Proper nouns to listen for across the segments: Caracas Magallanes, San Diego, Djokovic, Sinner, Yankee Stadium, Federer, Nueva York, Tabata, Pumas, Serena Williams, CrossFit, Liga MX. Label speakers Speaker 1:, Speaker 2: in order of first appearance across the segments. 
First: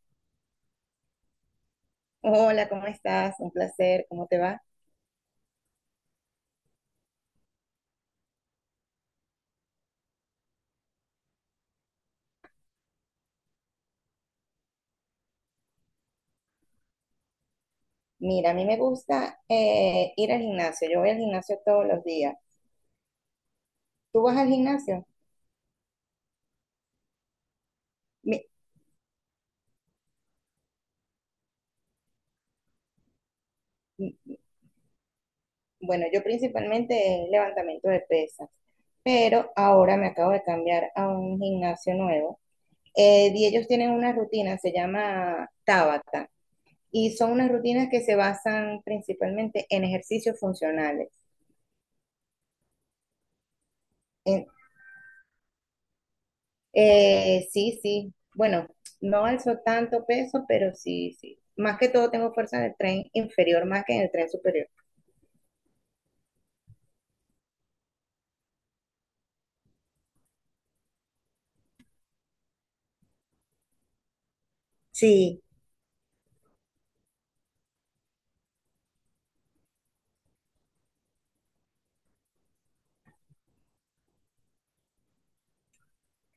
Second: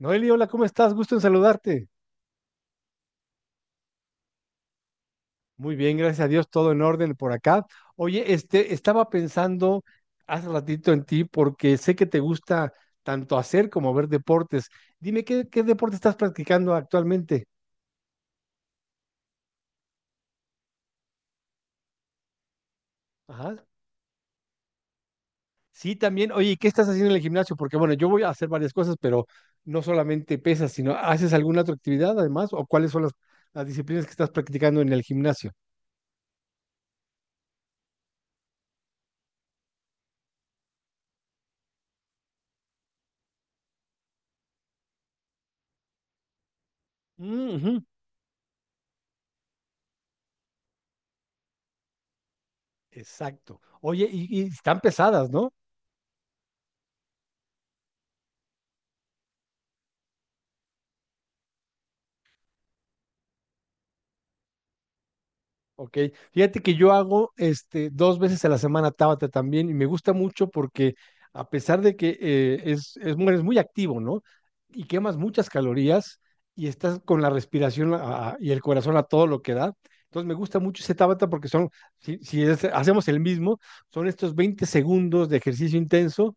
Speaker 1: Noeli, hola, ¿cómo estás? Gusto en saludarte.
Speaker 2: Hola, ¿cómo estás? Un placer, ¿cómo te va?
Speaker 1: Muy bien, gracias a Dios, todo en orden por acá. Oye, estaba pensando hace ratito en ti porque sé que te gusta tanto hacer como ver deportes. Dime, ¿qué deporte estás practicando actualmente?
Speaker 2: Mira, a mí me gusta ir al gimnasio. Yo voy al gimnasio todos los días.
Speaker 1: Ajá.
Speaker 2: ¿Tú vas al gimnasio?
Speaker 1: Sí, también. Oye, ¿Qué estás haciendo en el gimnasio? Porque bueno, yo voy a
Speaker 2: Mi-
Speaker 1: hacer varias cosas, pero no solamente pesas, sino ¿haces alguna otra actividad además? ¿O cuáles son las disciplinas que estás
Speaker 2: mi-
Speaker 1: practicando en el gimnasio?
Speaker 2: bueno, yo principalmente es levantamiento de pesas, pero ahora me acabo de cambiar a un gimnasio nuevo. Y ellos tienen una rutina, se llama Tabata, y son unas
Speaker 1: Mm, ujú.
Speaker 2: rutinas que se basan principalmente en ejercicios funcionales.
Speaker 1: Exacto. Oye, y
Speaker 2: En-
Speaker 1: están pesadas, ¿no?
Speaker 2: Sí, sí. Bueno, no alzo tanto peso, pero sí, sí. Más que todo tengo fuerza en el tren inferior más que en el tren superior.
Speaker 1: Ok, fíjate que yo hago 2 veces a la semana Tabata también y me gusta mucho porque a pesar de que eres muy activo, ¿no? Y quemas
Speaker 2: Sí,
Speaker 1: muchas calorías y estás con la respiración y el corazón a todo lo que da. Entonces me gusta mucho ese Tabata porque son, si, si es- hacemos el mismo, son estos 20 segundos de ejercicio intenso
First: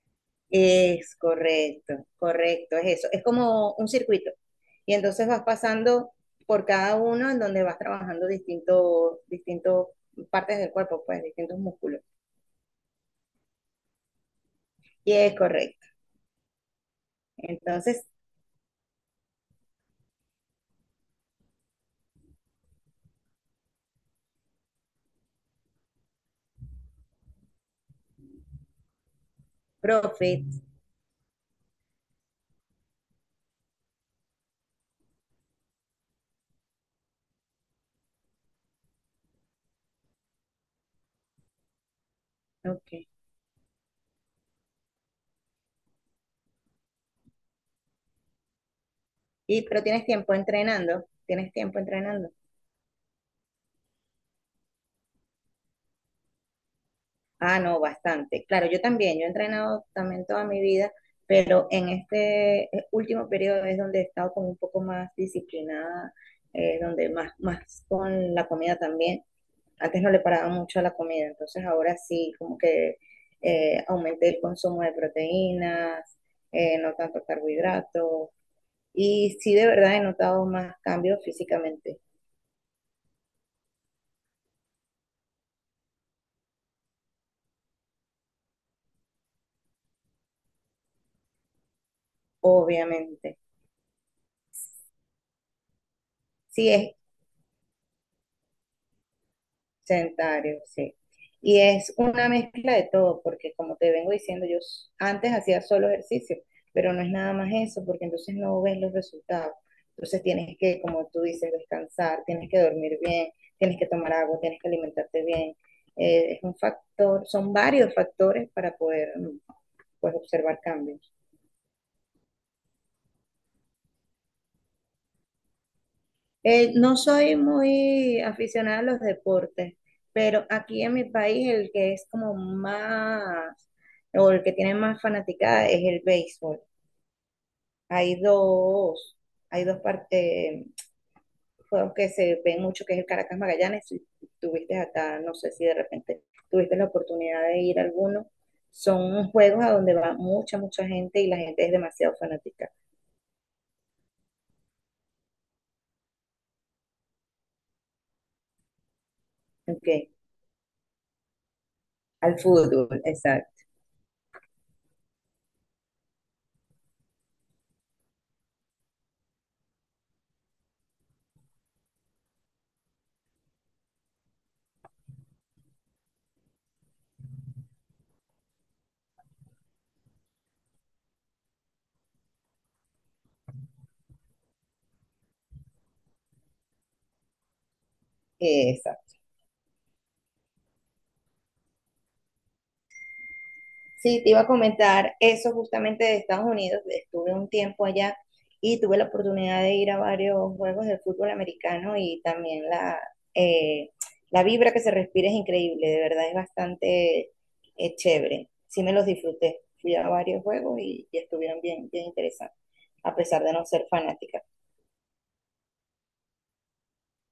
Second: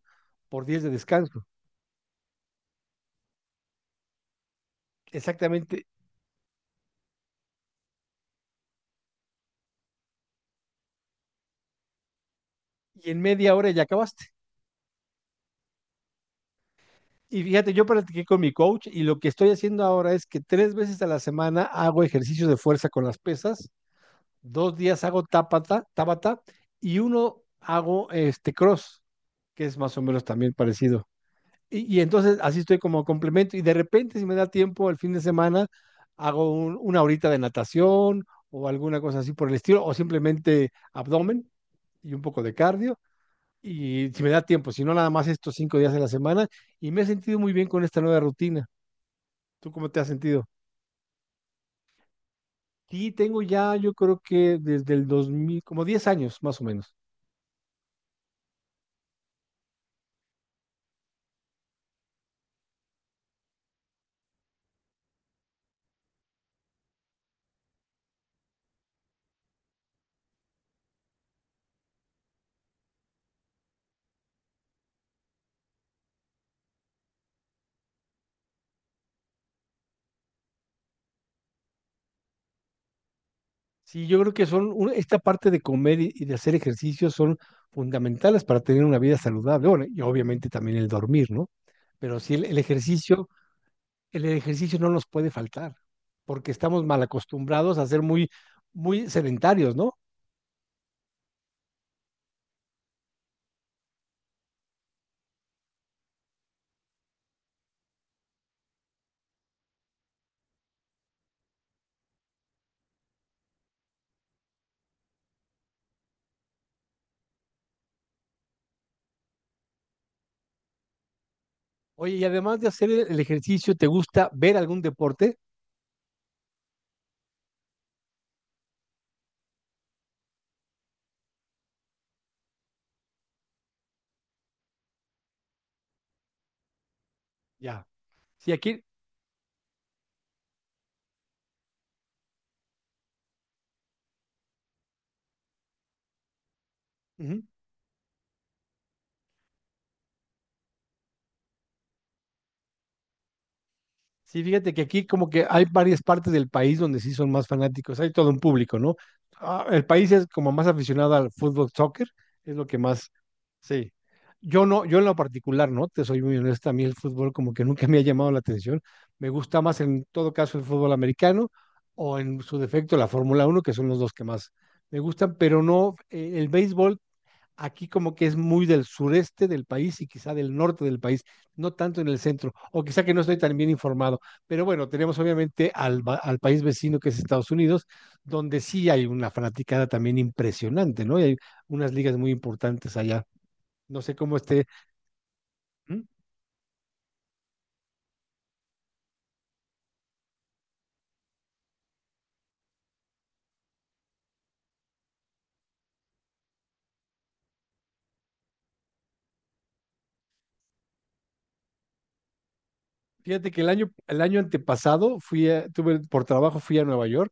Speaker 1: por 10 de
Speaker 2: es
Speaker 1: descanso.
Speaker 2: correcto, correcto, es eso. Es como un circuito. Y entonces vas
Speaker 1: Exactamente.
Speaker 2: pasando por cada uno en donde vas trabajando distintos, partes del cuerpo, pues distintos músculos.
Speaker 1: Y en media hora ya acabaste.
Speaker 2: Y es correcto.
Speaker 1: Y fíjate, yo
Speaker 2: Entonces,
Speaker 1: practiqué con mi coach y lo que estoy haciendo ahora es que 3 veces a la semana hago ejercicios de fuerza con las pesas, 2 días hago tabata y uno hago cross, que es más o menos
Speaker 2: profit.
Speaker 1: también parecido. Y entonces así estoy como complemento y de repente si me da tiempo el fin de semana hago una horita de natación o alguna cosa así por el estilo o simplemente abdomen y un poco de
Speaker 2: Ok.
Speaker 1: cardio y si me da tiempo, si no nada más estos 5 días de la semana y me he sentido muy bien con esta nueva rutina. ¿Tú
Speaker 2: Pero
Speaker 1: cómo te
Speaker 2: tienes
Speaker 1: has
Speaker 2: tiempo
Speaker 1: sentido?
Speaker 2: entrenando, tienes tiempo entrenando.
Speaker 1: Sí, tengo ya, yo creo que desde el 2000 como 10 años más o menos.
Speaker 2: Ah, no, bastante. Claro, yo también, yo he entrenado también toda mi vida, pero en este último periodo es donde he estado como un poco más disciplinada, donde más, más con la comida también. Antes no le paraba mucho a la comida, entonces ahora sí, como que aumenté el consumo de proteínas, no tanto carbohidratos, y sí de verdad he notado más cambios físicamente,
Speaker 1: Sí, yo creo que son, esta parte de comer y de hacer ejercicio son fundamentales para tener una vida saludable. Bueno, y obviamente también el dormir, ¿no? Pero sí, el, el ejercicio,
Speaker 2: obviamente.
Speaker 1: el ejercicio no nos puede faltar, porque
Speaker 2: Sí,
Speaker 1: estamos mal acostumbrados a ser muy, muy sedentarios, ¿no?
Speaker 2: sedentario sí. Y es una mezcla de todo, porque como te vengo diciendo, antes hacía solo ejercicio, pero no es nada más eso, porque entonces no ves los resultados. Entonces tienes que, como tú dices, descansar, tienes que dormir bien, tienes que tomar agua, tienes que alimentarte bien. Es un factor, son varios factores para poder pues, observar cambios.
Speaker 1: Oye, y además de hacer el ejercicio, ¿te gusta ver algún deporte?
Speaker 2: No soy muy aficionada a los deportes, pero aquí en mi país el que es como más, o el que tiene más fanaticada es el béisbol.
Speaker 1: Ya.
Speaker 2: Hay
Speaker 1: Sí, aquí.
Speaker 2: dos, hay dos partes, juegos que se ven mucho, que es el Caracas Magallanes. Si tuviste acá, no sé si de repente tuviste la oportunidad
Speaker 1: Ujú.
Speaker 2: de ir a alguno. Son juegos a donde va mucha, mucha gente y la gente es demasiado fanática.
Speaker 1: Sí, fíjate que aquí como que hay varias partes del país donde sí son más fanáticos, hay todo un público, ¿no? Ah, el
Speaker 2: Ok,
Speaker 1: país es como más aficionado al fútbol, soccer,
Speaker 2: al
Speaker 1: es lo que
Speaker 2: fútbol,
Speaker 1: más,
Speaker 2: exacto.
Speaker 1: sí. Yo no, yo en lo particular, ¿no? Te soy muy honesta, a mí el fútbol como que nunca me ha llamado la atención. Me gusta más en todo caso el fútbol americano o en su defecto la Fórmula Uno, que son los dos que más me gustan, pero no, el béisbol aquí como que es muy del sureste del país y quizá del norte del país, no tanto en el centro, o quizá que no estoy tan bien informado. Pero bueno, tenemos obviamente al país vecino que es Estados Unidos, donde sí hay una fanaticada también impresionante, ¿no? Y hay unas ligas muy importantes allá. No sé
Speaker 2: Sí, te
Speaker 1: cómo
Speaker 2: iba a
Speaker 1: esté.
Speaker 2: comentar eso
Speaker 1: ¿Mm?
Speaker 2: justamente de Estados Unidos. Estuve un tiempo allá y tuve la oportunidad de ir a varios juegos de fútbol americano y también eh, la vibra que se respira es increíble, de verdad es bastante chévere. Sí me los disfruté. Fui a varios juegos y estuvieron bien, bien interesantes, a pesar
Speaker 1: Fíjate
Speaker 2: de
Speaker 1: que
Speaker 2: no
Speaker 1: el
Speaker 2: ser
Speaker 1: año, el año
Speaker 2: fanática.
Speaker 1: antepasado tuve, por trabajo fui a Nueva York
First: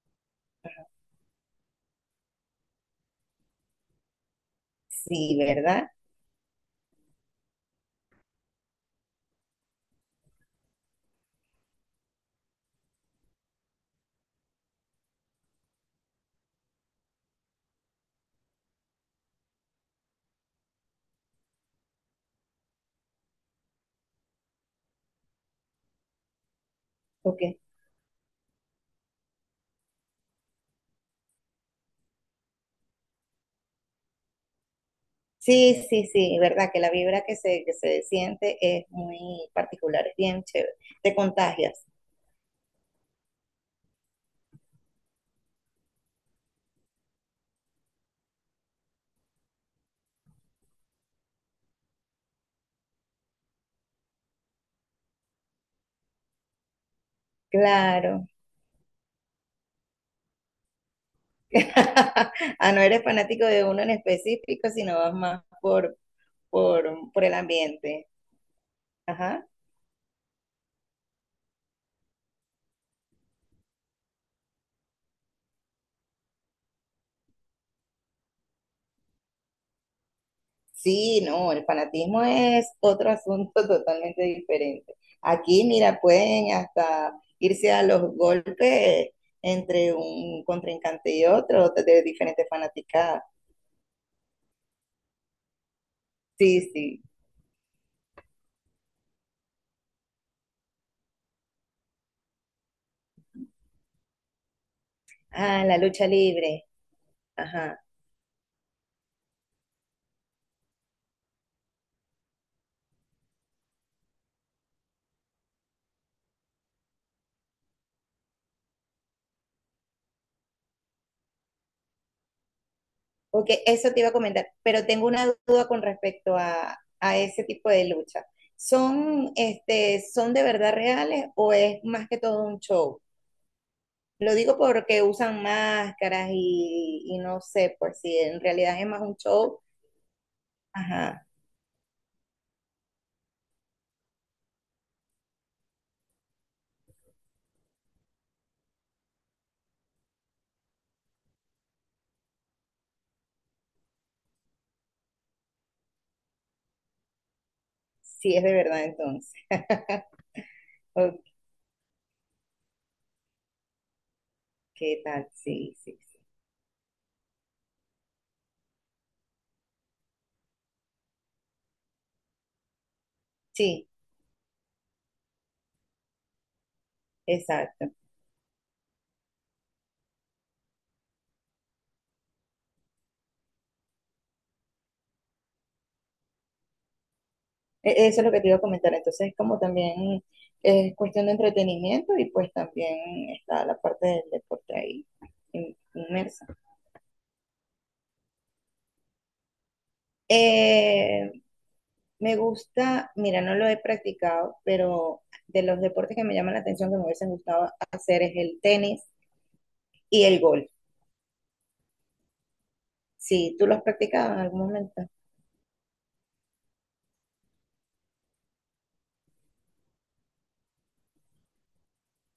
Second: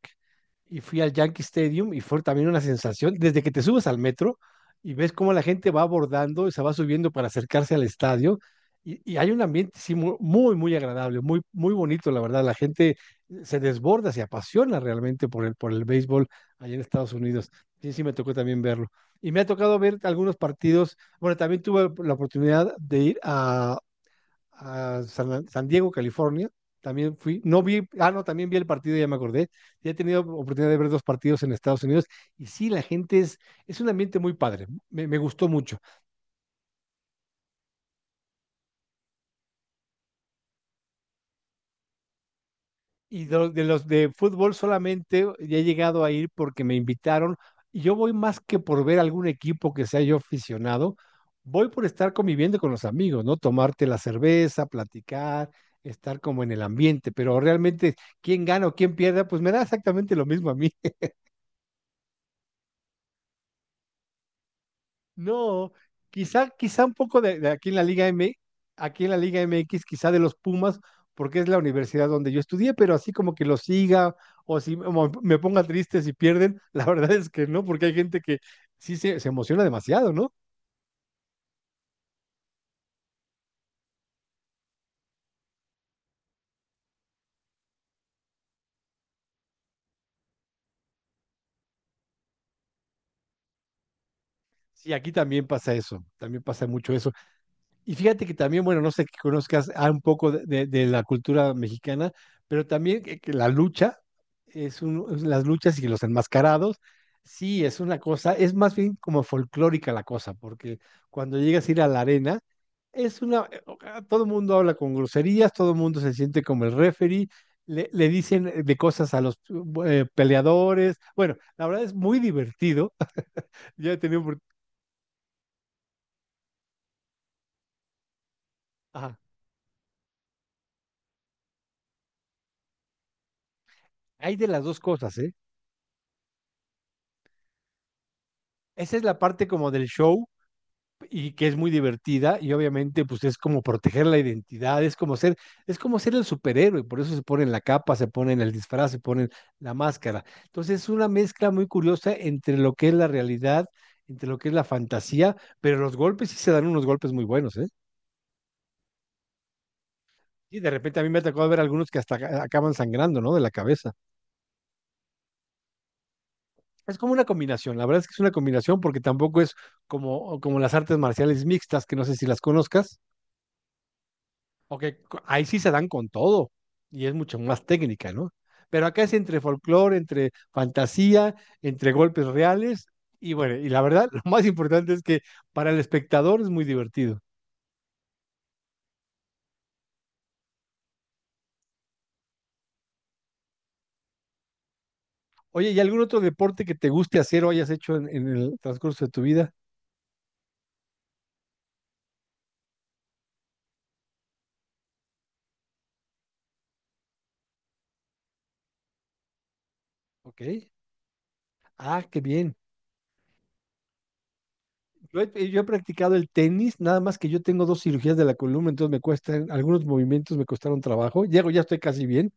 Speaker 1: y fui al Yankee Stadium y fue también una sensación, desde que te subes al metro y ves cómo
Speaker 2: Sí,
Speaker 1: la gente va
Speaker 2: ¿verdad?
Speaker 1: abordando y se va subiendo para acercarse al estadio y hay un ambiente sí, muy, muy agradable, muy, muy bonito, la verdad, la gente se desborda, se apasiona realmente por el béisbol allá en Estados Unidos. Sí, sí, me tocó también verlo. Y me ha tocado ver algunos partidos, bueno, también tuve la oportunidad de ir a San Diego, California. También fui,
Speaker 2: Ok.
Speaker 1: no vi, ah, no, también vi el partido, ya me acordé. Ya he tenido oportunidad de ver dos partidos en Estados Unidos y sí, la gente es un ambiente muy padre, me gustó mucho.
Speaker 2: Sí, sí, sí, verdad que la vibra que que se siente es muy particular, es bien chévere. Te contagias.
Speaker 1: Y de los de fútbol solamente ya he llegado a ir porque me invitaron y yo voy más que por ver algún equipo que sea yo aficionado, voy por estar conviviendo con los amigos, ¿no? Tomarte la cerveza, platicar, estar como en el ambiente, pero realmente
Speaker 2: Claro.
Speaker 1: quién gana o quién pierda, pues me da exactamente lo mismo a mí.
Speaker 2: Ah, no eres fanático de uno en específico, sino vas más
Speaker 1: No, quizá, quizá un poco
Speaker 2: por el
Speaker 1: de
Speaker 2: ambiente.
Speaker 1: Aquí en la Liga
Speaker 2: Ajá.
Speaker 1: MX, quizá de los Pumas, porque es la universidad donde yo estudié, pero así como que los siga o si me ponga triste si pierden, la verdad es que no, porque hay gente que sí se emociona demasiado, ¿no?
Speaker 2: Sí, no, el fanatismo es otro asunto totalmente diferente. Aquí, mira, pueden hasta irse a los golpes entre un contrincante y otro de diferentes fanaticadas.
Speaker 1: Sí, aquí también pasa eso, también pasa
Speaker 2: Sí,
Speaker 1: mucho
Speaker 2: sí.
Speaker 1: eso. Y fíjate que también, bueno, no sé que conozcas un poco de la cultura mexicana, pero también que la lucha, es las
Speaker 2: Ah, la
Speaker 1: luchas y los
Speaker 2: lucha libre.
Speaker 1: enmascarados, sí, es
Speaker 2: Ajá.
Speaker 1: una cosa, es más bien como folclórica la cosa, porque cuando llegas a ir a la arena, es una, o- ah, todo el mundo habla con groserías, todo el mundo se siente como el referee, le dicen de cosas a los peleadores, bueno, la verdad es muy divertido,
Speaker 2: Ok,
Speaker 1: ya
Speaker 2: eso
Speaker 1: he
Speaker 2: te iba a
Speaker 1: tenido,
Speaker 2: comentar, pero tengo una duda con respecto a ese tipo de lucha.
Speaker 1: ajá,
Speaker 2: ¿Son, este, son de verdad reales o es más que todo un show? Lo
Speaker 1: hay de
Speaker 2: digo
Speaker 1: las dos
Speaker 2: porque
Speaker 1: cosas, ¿eh?
Speaker 2: usan máscaras y no sé, por si en realidad es
Speaker 1: Esa
Speaker 2: más
Speaker 1: es
Speaker 2: un
Speaker 1: la parte
Speaker 2: show.
Speaker 1: como del show
Speaker 2: Ajá,
Speaker 1: y que es muy divertida y obviamente pues es como proteger la identidad, es como ser el superhéroe, por eso se ponen la capa, se ponen el disfraz, se ponen la máscara. Entonces es una mezcla muy curiosa entre lo que es la realidad, entre lo que es la fantasía, pero los golpes sí se dan unos golpes muy buenos, ¿eh?
Speaker 2: sí es de verdad entonces.
Speaker 1: Y de repente a mí me ha
Speaker 2: Ok,
Speaker 1: tocado ver algunos que hasta acaban sangrando, ¿no? De la cabeza.
Speaker 2: tal, sí, sí, sí.
Speaker 1: Es como una combinación, la verdad es que es una combinación porque tampoco es como las artes marciales mixtas, que no sé si las conozcas.
Speaker 2: Sí,
Speaker 1: Ok. Ahí sí se dan con todo y es mucho más
Speaker 2: exacto.
Speaker 1: técnica, ¿no? Pero acá es entre folclore, entre fantasía, entre golpes reales y bueno, y la verdad, lo más importante es que para el espectador es muy divertido.
Speaker 2: Eso es lo que te iba a comentar. Entonces, es como también es cuestión de entretenimiento y pues también está la parte del deporte ahí
Speaker 1: Oye, ¿y algún otro
Speaker 2: inmersa.
Speaker 1: deporte que te guste hacer o hayas hecho en el transcurso de tu vida?
Speaker 2: Eh, me gusta, mira, no lo he practicado, pero de los deportes que me llaman la atención, que me hubiesen gustado hacer es el tenis y el
Speaker 1: Ok.
Speaker 2: golf.
Speaker 1: Ah, qué bien.
Speaker 2: Sí, ¿tú lo has practicado en algún momento?
Speaker 1: Yo he practicado el tenis, nada más que yo tengo dos cirugías de la columna, entonces me cuestan, algunos movimientos me costaron trabajo. Llego, ya estoy casi bien,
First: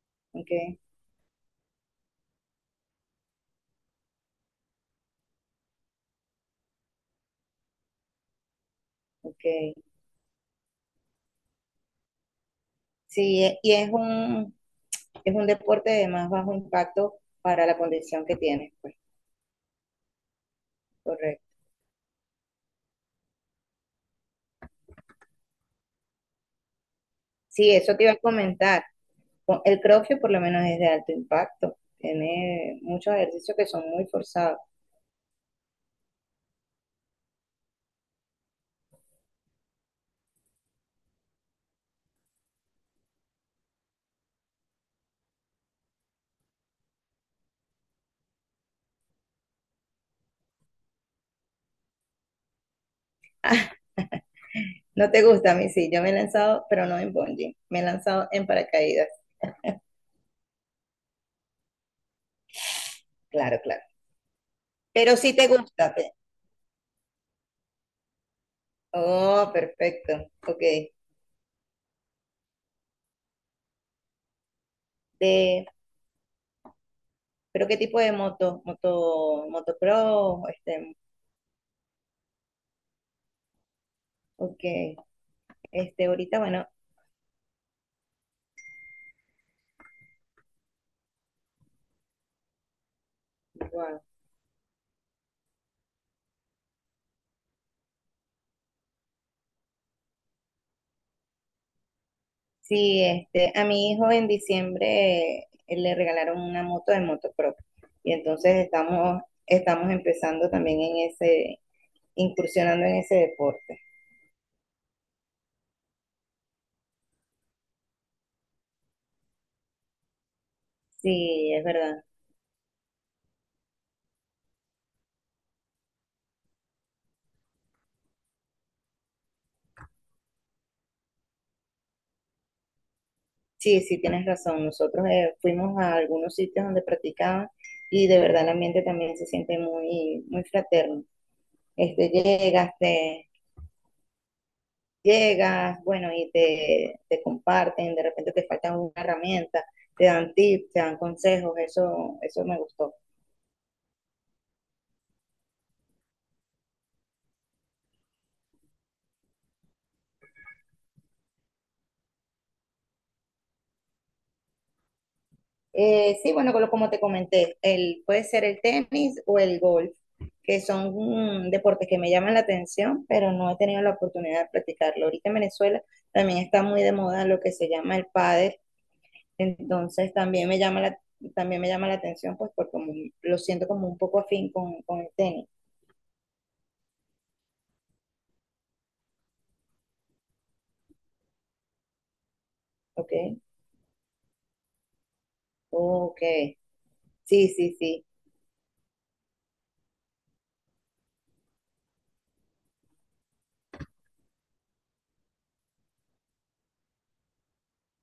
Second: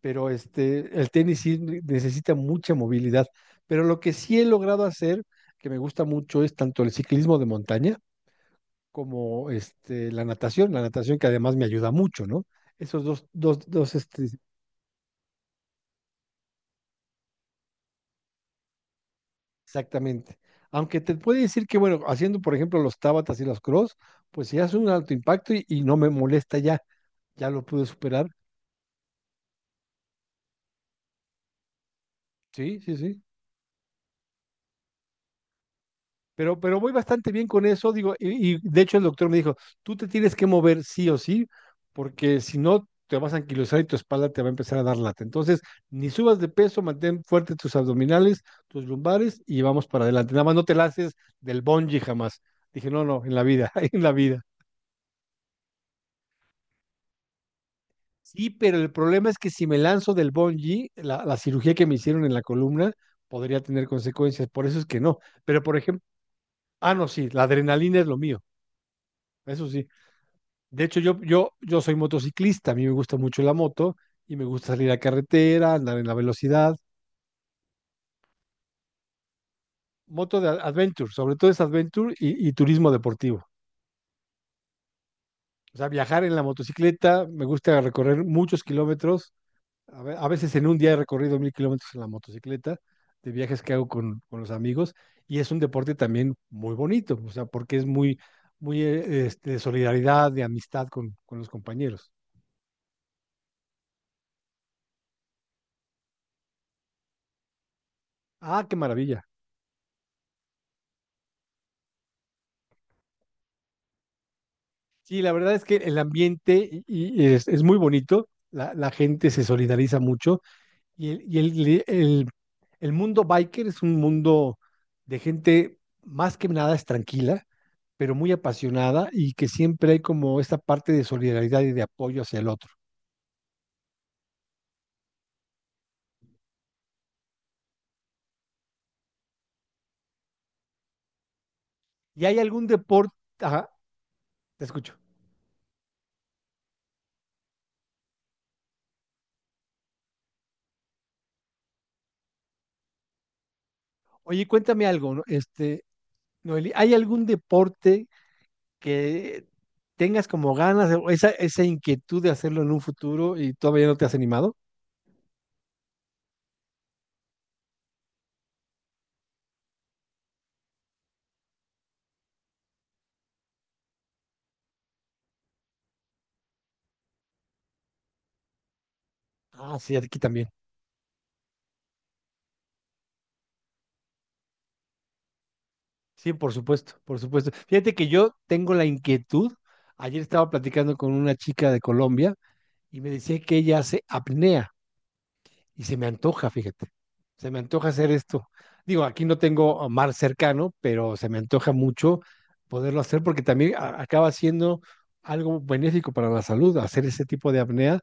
Speaker 1: pero
Speaker 2: Ok,
Speaker 1: el tenis sí necesita mucha movilidad. Pero lo que sí he logrado hacer, que me gusta mucho, es tanto el ciclismo de montaña
Speaker 2: ok.
Speaker 1: como la natación que además me ayuda mucho, ¿no? Esos dos,
Speaker 2: Sí,
Speaker 1: dos,
Speaker 2: y
Speaker 1: dos,
Speaker 2: es un deporte de más bajo impacto para la condición que tienes, pues,
Speaker 1: exactamente. Aunque te puede
Speaker 2: correcto.
Speaker 1: decir que, bueno, haciendo, por ejemplo, los tábatas y los cross, pues si hace un alto impacto y no me molesta ya, ya lo
Speaker 2: Sí,
Speaker 1: pude
Speaker 2: eso te iba a
Speaker 1: superar.
Speaker 2: comentar. El CrossFit por lo menos es de alto impacto.
Speaker 1: Sí,
Speaker 2: Tiene
Speaker 1: sí,
Speaker 2: muchos
Speaker 1: sí.
Speaker 2: ejercicios que son muy forzados.
Speaker 1: Pero voy bastante bien con eso, digo, y de hecho el doctor me dijo, tú te tienes que mover sí o sí, porque si no te vas a anquilosar y tu espalda te va a empezar a dar lata. Entonces, ni subas de peso, mantén fuerte tus abdominales, tus lumbares y vamos para adelante. Nada más no te lances del bungee jamás. Dije, no, no, en la vida, en la vida.
Speaker 2: No te gusta a mí, sí. Yo me he lanzado, pero no en bungee. Me he lanzado en
Speaker 1: Sí, pero el
Speaker 2: paracaídas.
Speaker 1: problema es que si me lanzo del bungee, la cirugía que me hicieron en la columna
Speaker 2: Claro,
Speaker 1: podría
Speaker 2: claro.
Speaker 1: tener consecuencias, por eso es que
Speaker 2: Pero
Speaker 1: no.
Speaker 2: sí te
Speaker 1: Pero, por
Speaker 2: gusta.
Speaker 1: ejemplo,
Speaker 2: Te-
Speaker 1: ah, no, sí, la adrenalina es lo mío,
Speaker 2: Oh,
Speaker 1: eso sí.
Speaker 2: perfecto. Ok.
Speaker 1: De hecho, yo soy motociclista, a mí me gusta mucho la moto y me gusta salir a
Speaker 2: De...
Speaker 1: carretera, andar en la velocidad.
Speaker 2: ¿Pero qué tipo de moto? ¿Moto,
Speaker 1: Moto
Speaker 2: motocross?
Speaker 1: de
Speaker 2: Este,
Speaker 1: adventure, sobre todo es adventure y turismo deportivo.
Speaker 2: ok.
Speaker 1: O sea,
Speaker 2: Este,
Speaker 1: viajar en
Speaker 2: ahorita,
Speaker 1: la
Speaker 2: bueno,
Speaker 1: motocicleta, me gusta recorrer muchos kilómetros. A veces en un día he recorrido 1.000 kilómetros en la motocicleta, de viajes que hago
Speaker 2: wow.
Speaker 1: con los amigos. Y es un deporte también muy bonito, o sea, porque es muy, muy de solidaridad, de amistad con los compañeros.
Speaker 2: Sí, este, a mi hijo en diciembre le regalaron una moto de motocross y entonces
Speaker 1: Ah, qué maravilla.
Speaker 2: estamos empezando también en ese, incursionando en ese deporte.
Speaker 1: Sí, la verdad es que el ambiente y es muy bonito, la gente se solidariza mucho y, el, y
Speaker 2: Sí, es
Speaker 1: el-
Speaker 2: verdad.
Speaker 1: el- el mundo biker es un mundo de gente más que nada es tranquila, pero muy apasionada y que siempre hay como esta parte de solidaridad y de apoyo hacia el otro.
Speaker 2: Sí, sí, tienes razón. Nosotros fuimos a algunos sitios donde practicaban y de verdad el ambiente también se siente muy, muy fraterno. Este,
Speaker 1: ¿Y hay algún deporte? Ajá, te escucho.
Speaker 2: llegas, bueno, te comparten, de repente te faltan una herramienta, te dan tips, te dan consejos, eso me gustó.
Speaker 1: Oye, cuéntame algo, ¿no? Noeli, ¿hay algún deporte que tengas como ganas o esa inquietud de hacerlo en un futuro y todavía no te has animado?
Speaker 2: Sí, bueno, como te comenté, el, puede ser el tenis o el golf, que son deportes que me llaman la atención, pero no he tenido la oportunidad de practicarlo. Ahorita en Venezuela también está muy de moda lo que se llama el pádel,
Speaker 1: Ah, sí,
Speaker 2: entonces
Speaker 1: aquí también.
Speaker 2: también me llama también me llama la atención, pues porque como lo siento como un poco afín con el tenis,
Speaker 1: Sí, por supuesto, por supuesto. Fíjate que yo tengo la inquietud. Ayer estaba platicando con una chica de Colombia y me
Speaker 2: ¿ok?
Speaker 1: decía que ella hace apnea y se me
Speaker 2: Ok,
Speaker 1: antoja, fíjate.
Speaker 2: sí,
Speaker 1: Se me
Speaker 2: sí,
Speaker 1: antoja
Speaker 2: sí,
Speaker 1: hacer esto. Digo, aquí no tengo a mar cercano, pero se me antoja mucho poderlo hacer porque también acaba siendo algo benéfico para la salud, hacer ese tipo de apnea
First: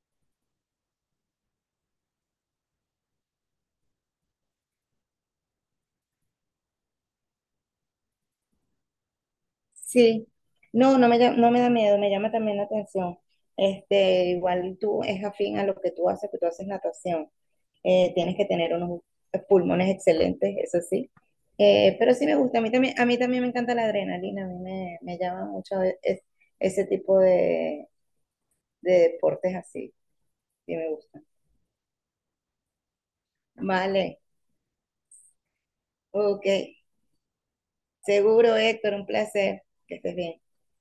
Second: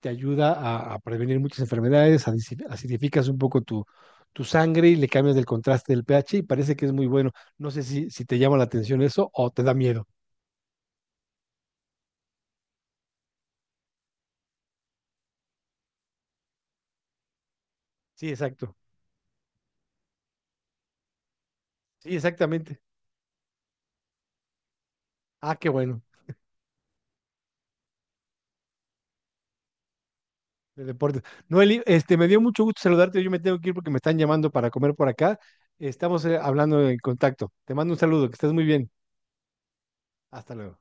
Speaker 1: te ayuda a prevenir muchas enfermedades, acidificas un poco tu sangre y le cambias el contraste del pH y parece que es muy bueno. No sé si te llama la atención eso o te da miedo.
Speaker 2: sí. No, no me, no me da miedo, me llama también la atención. Este, igual tú es afín a lo que tú haces natación.
Speaker 1: Sí,
Speaker 2: Tienes que tener
Speaker 1: exacto.
Speaker 2: unos pulmones excelentes, eso sí.
Speaker 1: Sí,
Speaker 2: Pero sí me gusta,
Speaker 1: exactamente.
Speaker 2: a mí también me encanta la adrenalina, a mí me llama
Speaker 1: Ah, qué
Speaker 2: mucho
Speaker 1: bueno.
Speaker 2: ese tipo de deportes así, sí
Speaker 1: De
Speaker 2: me
Speaker 1: deporte.
Speaker 2: gusta.
Speaker 1: Noeli, me dio mucho gusto saludarte. Yo me tengo que ir porque me están
Speaker 2: Vale,
Speaker 1: llamando para comer por acá. Estamos
Speaker 2: ok,
Speaker 1: hablando en contacto. Te mando un saludo, que estés
Speaker 2: seguro
Speaker 1: muy bien.
Speaker 2: Héctor, un placer, que estés bien.
Speaker 1: Hasta luego.